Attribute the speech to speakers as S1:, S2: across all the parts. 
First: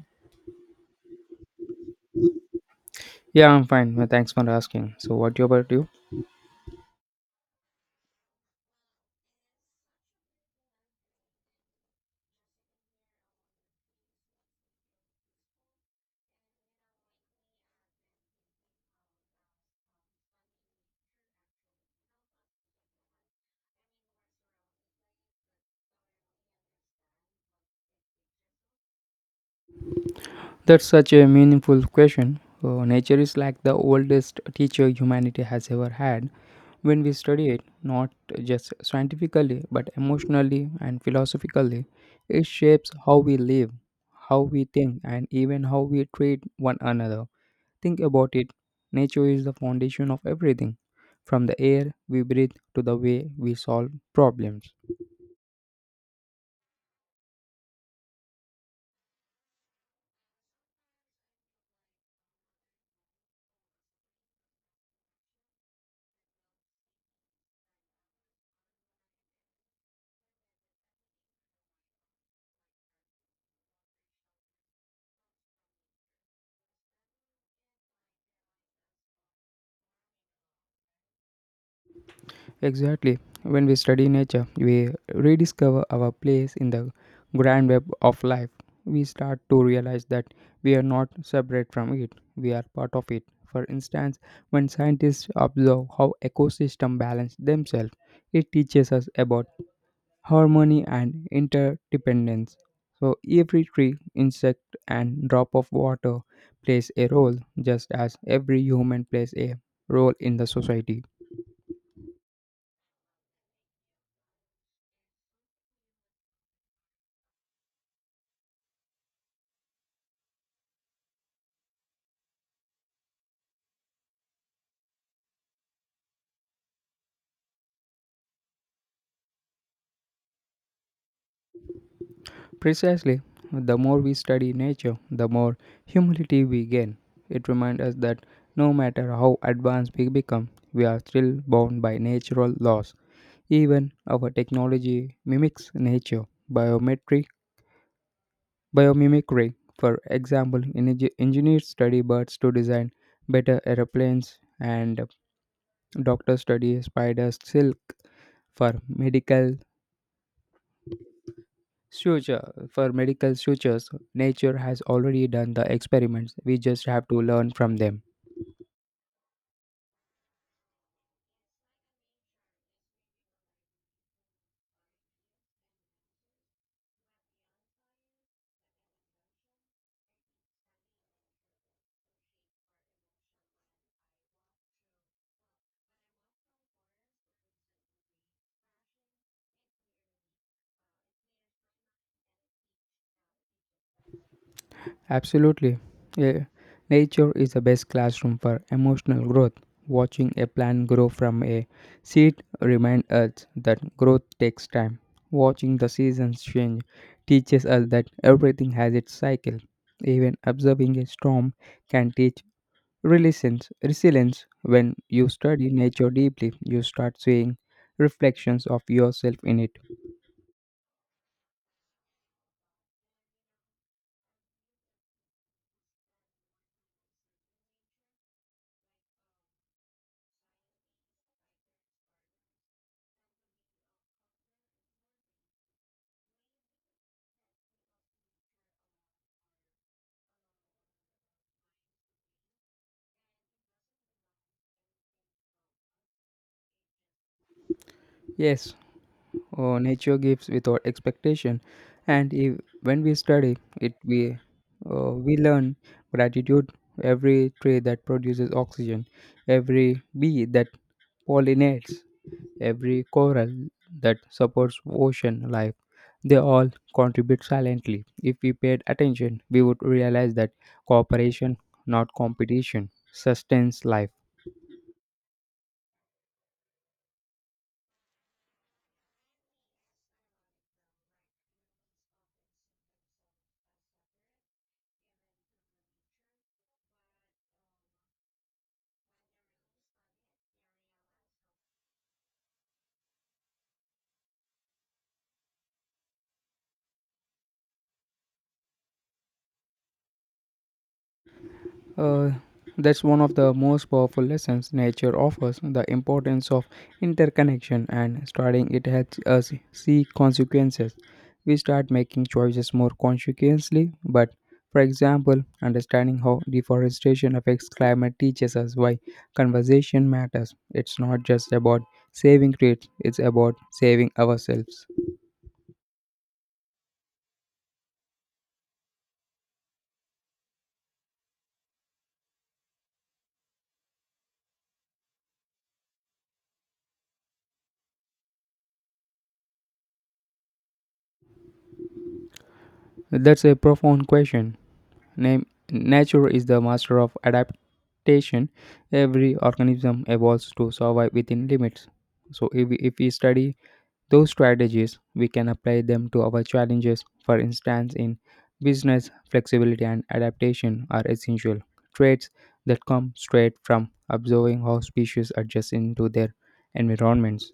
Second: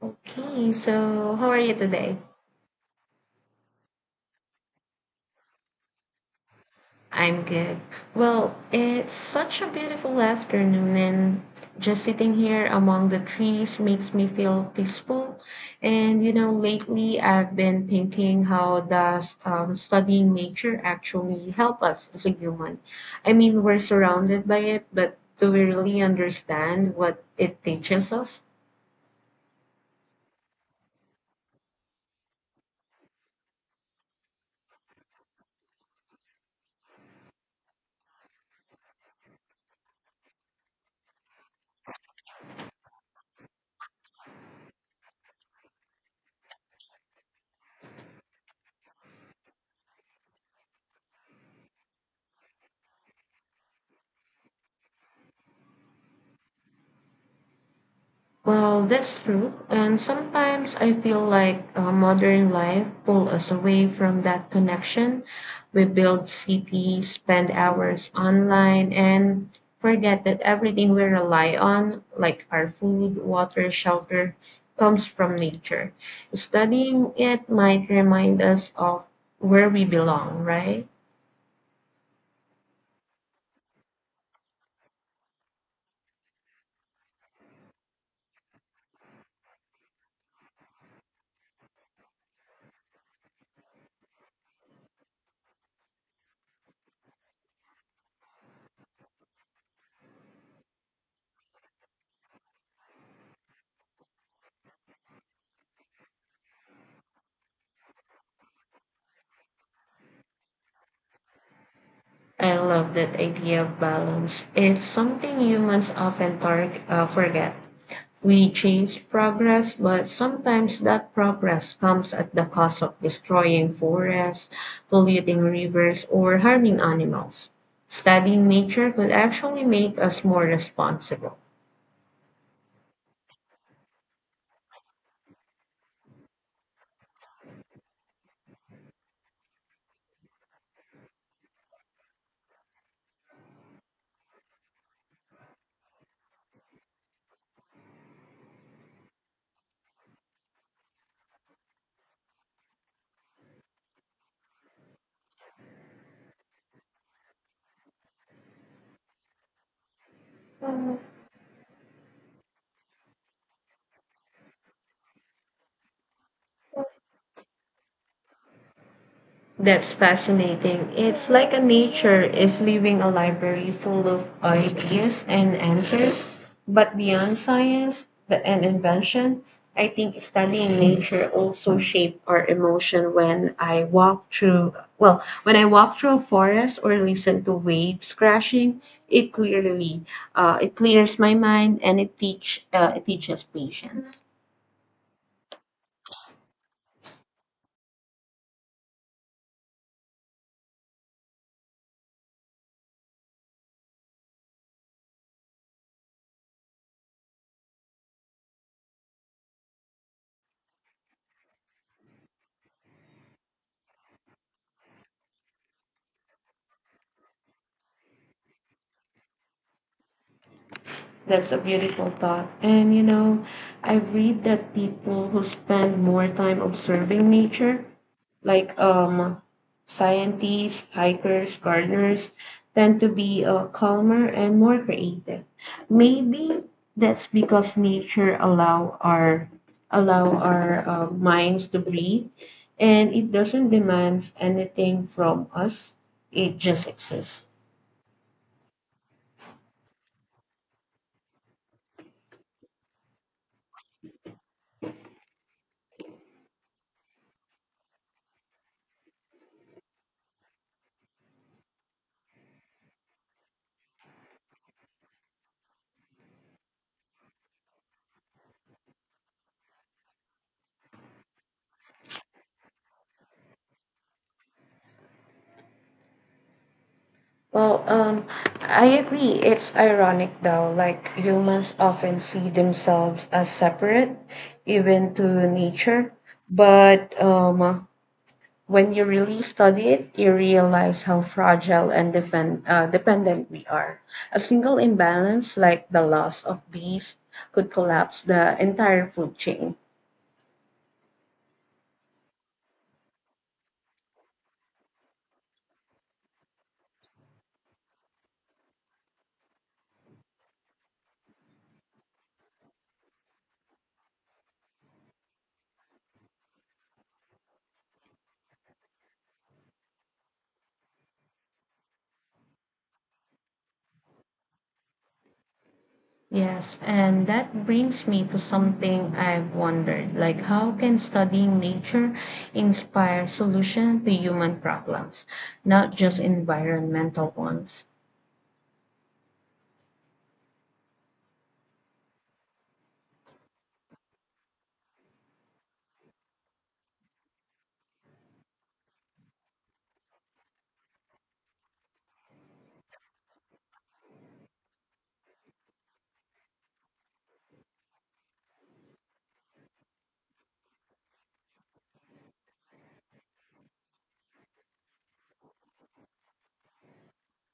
S1: Okay, so how are you today?
S2: Yeah, I'm fine. Well, thanks for asking. So, what about you?
S1: I'm good. Well, it's such a beautiful afternoon, and just sitting here among the trees makes me feel peaceful. And you know, lately I've been thinking how does studying nature actually help us as a human? I mean, we're surrounded by it, but do we really understand what it teaches us?
S2: That's such a meaningful question. Nature is like the oldest teacher humanity has ever had. When we study it, not just scientifically, but emotionally and philosophically, it shapes how we live, how we think, and even how we treat one another. Think about it, nature is the foundation of everything, from the air we breathe to the way we solve problems.
S1: Well, that's true. And sometimes I feel like modern life pull us away from that connection. We build cities, spend hours online, and forget that everything we rely on, like our food, water, shelter, comes from nature. Studying it might remind us of where we belong, right?
S2: Exactly. When we study nature, we rediscover our place in the grand web of life. We start to realize that we are not separate from it, we are part of it. For instance, when scientists observe how ecosystems balance themselves, it teaches us about harmony and interdependence. So every tree, insect, and drop of water plays a role, just as every human plays a role in the society.
S1: I love that idea of balance. It's something humans often forget. We chase progress, but sometimes that progress comes at the cost of destroying forests, polluting rivers, or harming animals. Studying nature could actually make us more responsible.
S2: Precisely, the more we study nature, the more humility we gain. It reminds us that no matter how advanced we become, we are still bound by natural laws. Even our technology mimics nature. Biometric biomimicry, for example, engineers study birds to design better aeroplanes, and doctors study spiders' silk for medical medical sutures. Nature has already done the experiments. We just have to learn from them.
S1: That's fascinating. It's like a nature is leaving a library full of ideas and answers. But beyond and invention, I think studying nature also shape our emotion when I walk through when I walk through a forest or listen to waves crashing, it clearly it clears my mind and it teach it teaches patience.
S2: Absolutely. Yeah. Nature is the best classroom for emotional growth. Watching a plant grow from a seed reminds us that growth takes time. Watching the seasons change teaches us that everything has its cycle. Even observing a storm can teach resilience. When you study nature deeply, you start seeing reflections of yourself in it.
S1: That's a beautiful thought. And you know, I read that people who spend more time observing nature, like scientists, hikers, gardeners, tend to be calmer and more creative. Maybe that's because nature allow our minds to breathe, and it doesn't demand anything from us. It just exists.
S2: Yes. Oh, nature gives without expectation, and if, when we study it, we learn gratitude. Every tree that produces oxygen, every bee that pollinates, every coral that supports ocean life, they all contribute silently. If we paid attention, we would realize that cooperation, not competition, sustains life.
S1: Well, I agree. It's ironic though, like humans often see themselves as separate, even to nature. But when you really study it, you realize how fragile and dependent we are. A single imbalance, like the loss of bees, could collapse the entire food chain.
S2: Uh, that's one of the most powerful lessons nature offers: the importance of interconnection, and studying it helps us see consequences. We start making choices more consciously. But for example, understanding how deforestation affects climate teaches us why conversation matters. It's not just about saving trees, it's about saving ourselves.
S1: Yes, and that brings me to something I've wondered, like how can studying nature inspire solution to human problems, not just environmental ones?
S2: That's a profound question. Name, Nature is the master of adaptation. Every organism evolves to survive within limits. So if we study those strategies, we can apply them to our challenges. For instance, in business, flexibility and adaptation are essential traits that come straight from observing how species adjust into their environments.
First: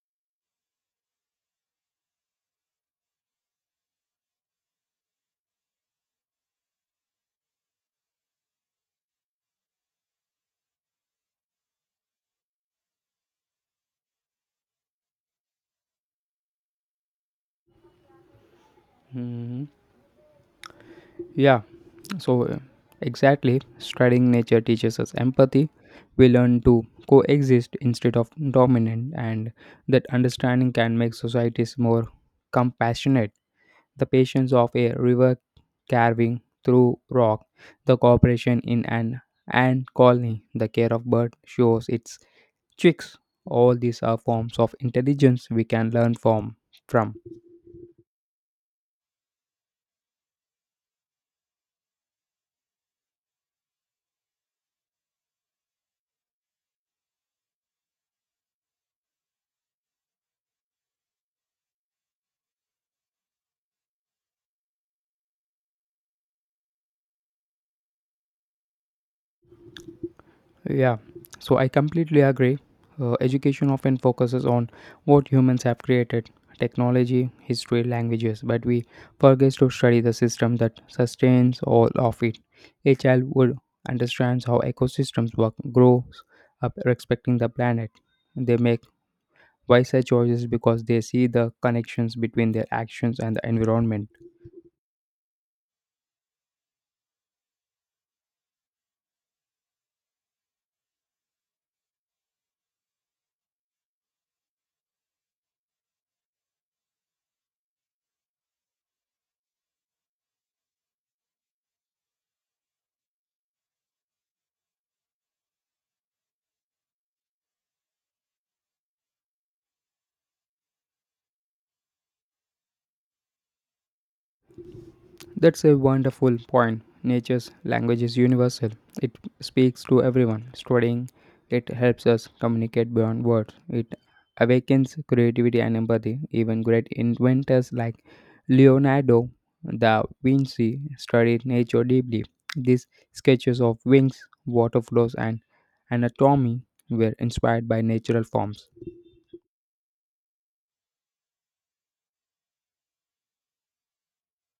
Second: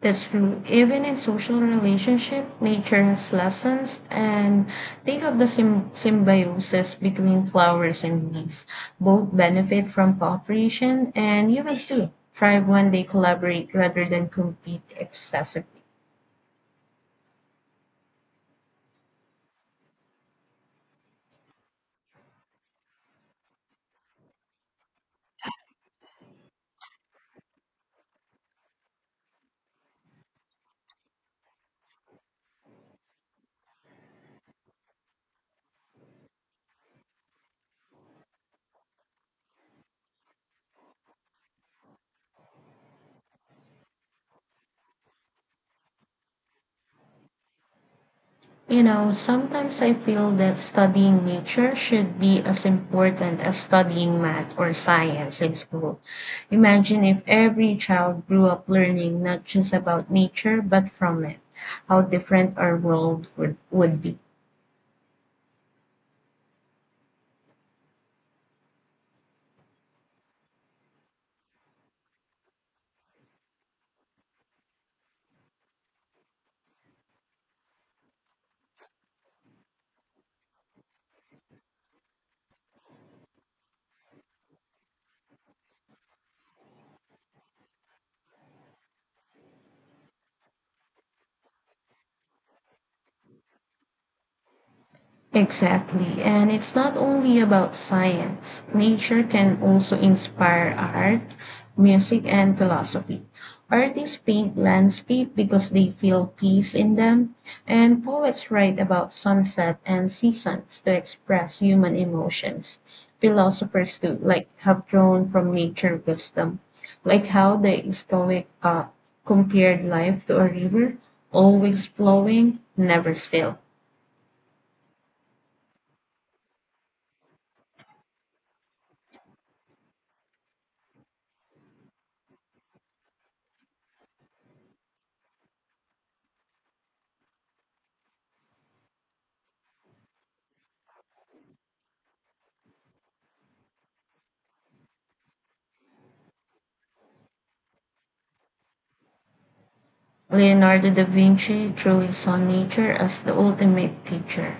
S1: That's true. Even in social relationship, nature has lessons, and think of the symbiosis between flowers and leaves. Both benefit from cooperation, and humans too thrive when they collaborate rather than compete excessively.
S2: Mhm. Yeah, so uh, exactly, studying nature teaches us empathy. We learn to coexist instead of dominant, and that understanding can make societies more compassionate. The patience of a river carving through rock, the cooperation in an ant colony, the care of bird shows its tricks. All these are forms of intelligence we can learn from.
S1: You know, sometimes I feel that studying nature should be as important as studying math or science in school. Imagine if every child grew up learning not just about nature but from it, how different our would be.
S2: Yeah, so I completely agree. Education often focuses on what humans have created: technology, history, languages, but we forget to study the system that sustains all of it. A child would understands how ecosystems work, grows up respecting the planet. They make wiser choices because they see the connections between their actions and the environment.
S1: Exactly. And it's not only about science. Nature can also inspire art, music, and philosophy. Artists paint landscape because they feel peace in them, and poets write about sunset and seasons to express human emotions. Philosophers too, like have drawn from nature wisdom, like how the Stoic compared life to a river, always flowing, never still.
S2: That's a wonderful point. Nature's language is universal. It speaks to everyone. Studying it helps us communicate beyond words. It awakens creativity and empathy. Even great inventors like Leonardo da Vinci studied nature deeply. These sketches of wings, water flows, and anatomy were inspired by natural forms.
S1: Leonardo da Vinci truly saw nature as the ultimate teacher.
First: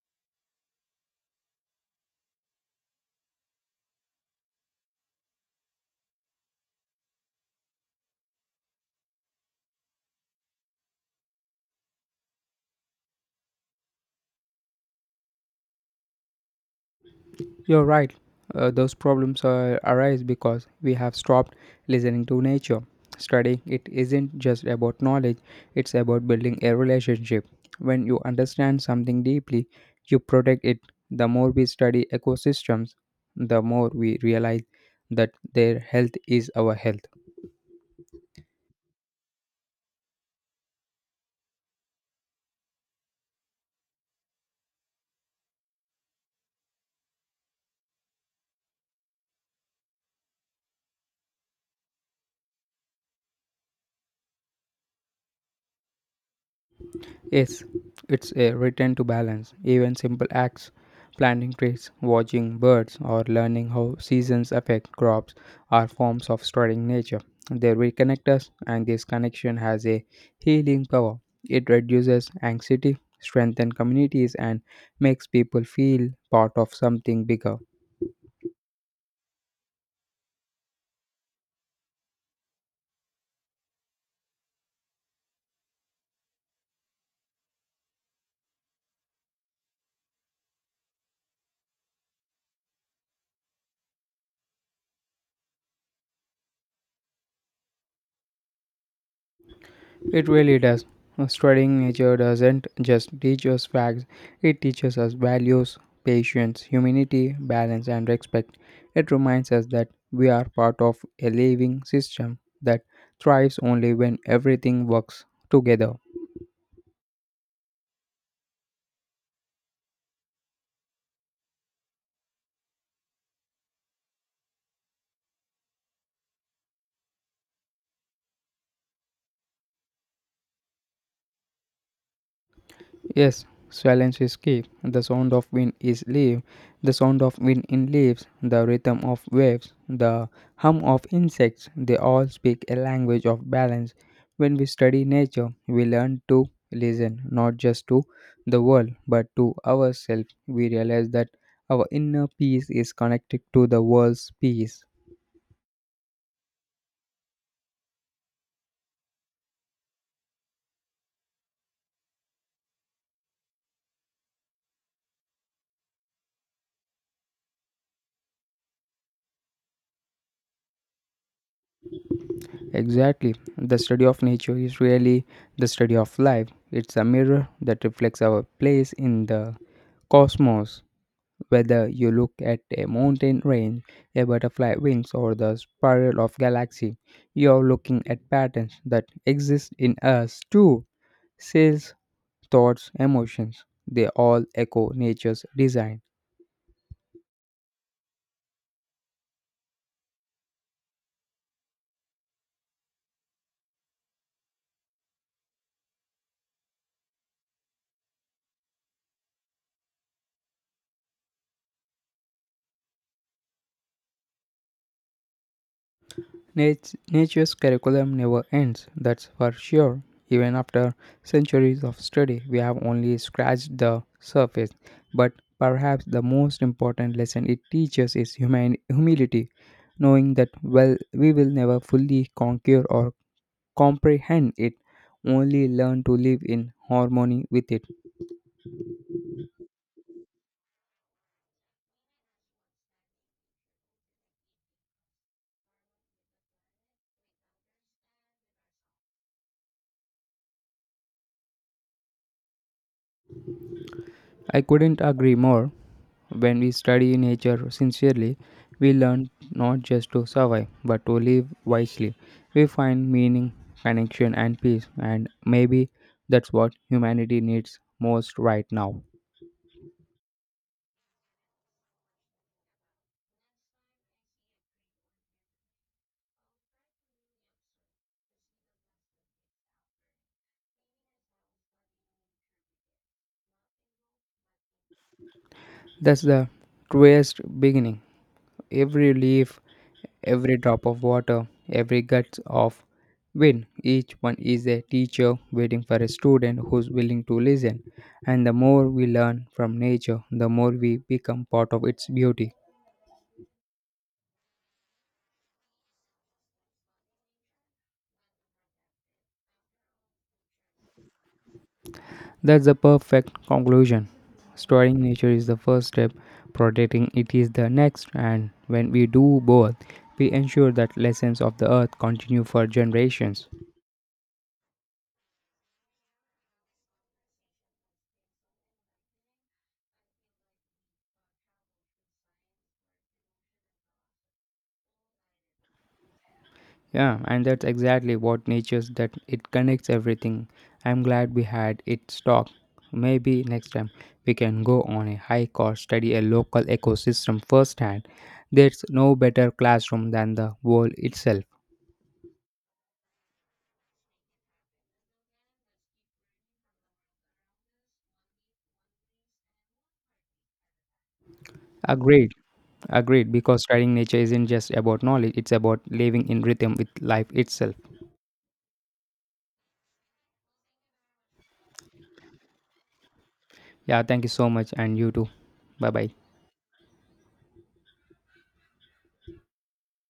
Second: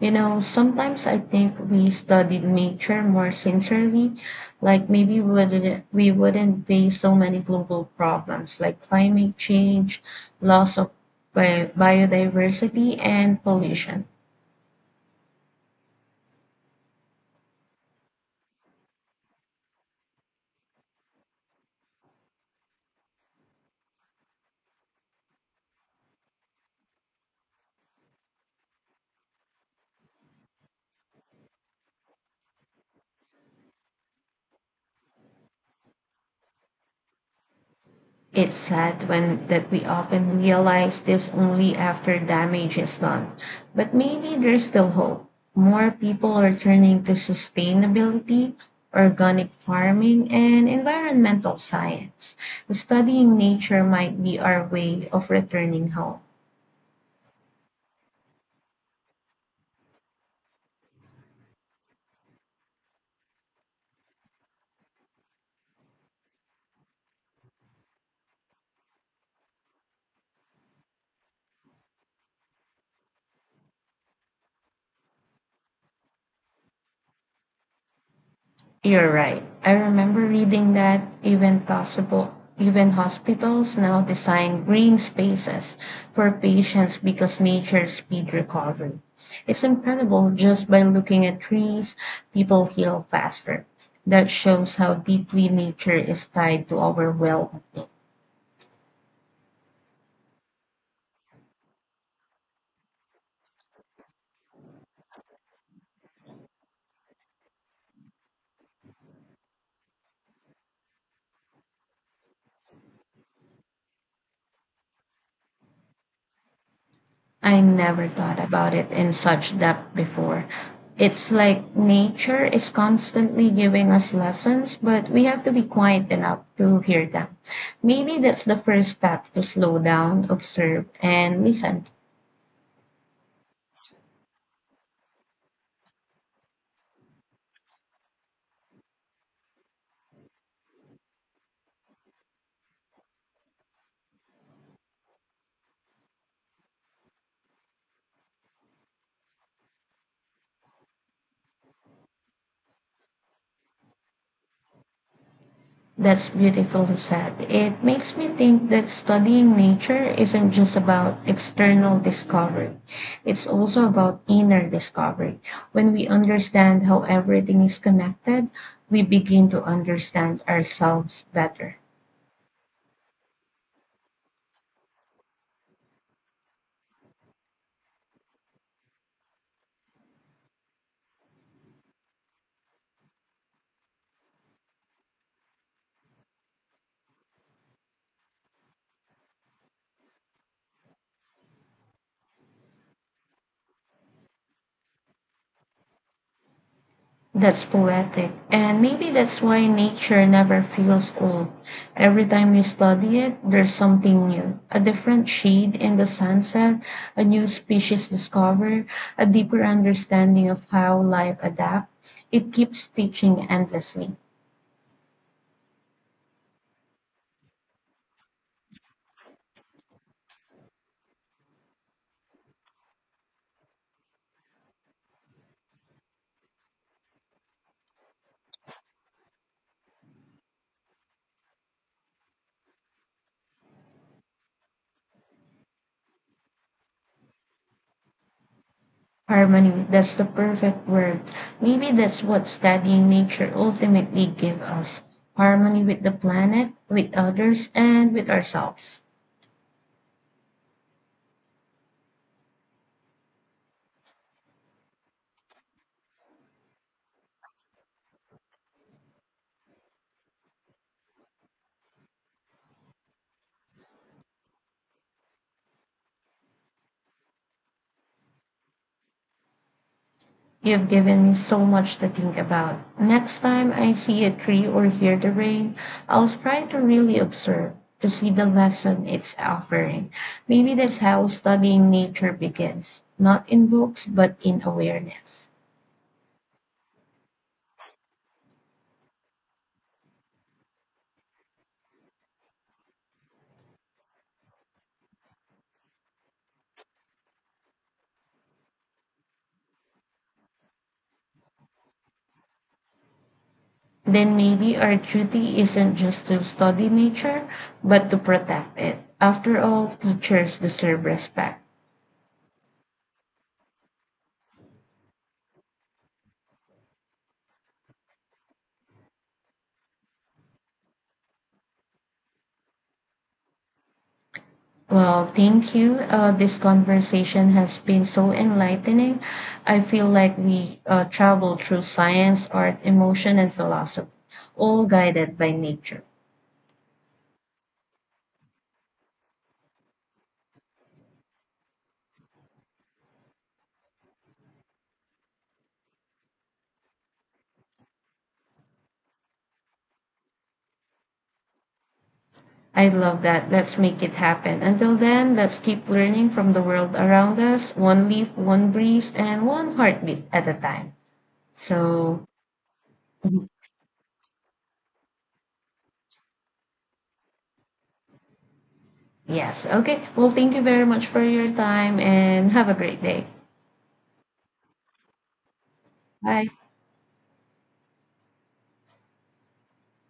S1: You know, sometimes I think we studied nature more sincerely, like maybe we wouldn't face so many global problems like climate change, loss of biodiversity, and pollution.
S2: You're right. Those problems arise because we have stopped listening to nature. Studying it isn't just about knowledge, it's about building a relationship. When you understand something deeply, you protect it. The more we study ecosystems, the more we realize that their health is our health.
S1: It's sad when that we often realize this only after damage is done. But maybe there's still hope. More people are turning to sustainability, organic farming, and environmental science. Studying nature might be our way of returning home.
S2: Yes, it's a return to balance. Even simple acts, planting trees, watching birds, or learning how seasons affect crops are forms of studying nature. They reconnect us, and this connection has a healing power. It reduces anxiety, strengthens communities, and makes people feel part of something bigger.
S1: You're right. I remember reading that even hospitals now design green spaces for patients because nature speed recovery. It's incredible just by looking at trees, people heal faster. That shows how deeply nature is tied to our well-being.
S2: It really does. Studying nature doesn't just teach us facts, it teaches us values: patience, humanity, balance, and respect. It reminds us that we are part of a living system that thrives only when everything works together.
S1: I never thought about it in such depth before. It's like nature is constantly giving us lessons, but we have to be quiet enough to hear them. Maybe that's the first step to slow down, observe, and listen.
S2: Yes, silence is key. The sound of wind in leaves, the rhythm of waves, the hum of insects, they all speak a language of balance. When we study nature, we learn to listen not just to the world but to ourselves. We realize that our inner peace is connected to the world's peace.
S1: That's beautiful, Seth. It makes me think that studying nature isn't just about external discovery. It's also about inner discovery. When we understand how everything is connected, we begin to understand ourselves better.
S2: Exactly. The study of nature is really the study of life. It's a mirror that reflects our place in the cosmos. Whether you look at a mountain range, a butterfly wings, or the spiral of galaxy, you're looking at patterns that exist in us too. Cells, thoughts, emotions, they all echo nature's design.
S1: That's poetic. And maybe that's why nature never feels old. Every time you study it, there's something new a different shade in the sunset, a new species discovered, a deeper understanding of how life adapts. It keeps teaching endlessly.
S2: Nature's curriculum never ends, that's for sure. Even after centuries of study, we have only scratched the surface. But perhaps the most important lesson it teaches is humility, knowing that well we will never fully conquer or comprehend it, only learn to live in harmony with it.
S1: Harmony, that's the perfect word. Maybe that's what studying nature ultimately gives us harmony with the planet, with others, and with ourselves.
S2: I couldn't agree more. When we study nature sincerely, we learn not just to survive, but to live wisely. We find meaning, connection, and peace, and maybe that's what humanity needs most right now.
S1: You've given me so much to think about. Next time I see a tree or hear the rain, I'll try to really observe to see the lesson it's offering. Maybe that's how studying nature begins, not in books, but in awareness.
S2: That's the truest beginning. Every leaf, every drop of water, every gust of wind, each one is a teacher waiting for a student who's willing to listen. And the more we learn from nature, the more we become part of its beauty.
S1: Then maybe our duty isn't just to study nature, but to protect it. After all, teachers deserve respect.
S2: That's the perfect conclusion. Studying nature is the first step, protecting it is the next, and when we do both, we ensure that lessons of the earth continue for generations.
S1: Well, thank you. This conversation has been so enlightening. I feel like we travel through science, art, emotion, and philosophy, all guided by nature.
S2: Yeah, and that's exactly what nature's that it connects everything. I'm glad we had it talk. Maybe next time we can go on a hike or study a local ecosystem firsthand. There's no better classroom than the world itself.
S1: I love that. Let's make it happen. Until then, let's keep learning from the world around us, one leaf, one breeze, and one heartbeat at a time. So,
S2: Agreed, agreed, because studying nature isn't just about knowledge, it's about living in rhythm with life itself.
S1: yes. Okay. Well, thank you very much for your time and have a great day.
S2: Yeah, thank you so much, and you too. Bye bye.
S1: Bye.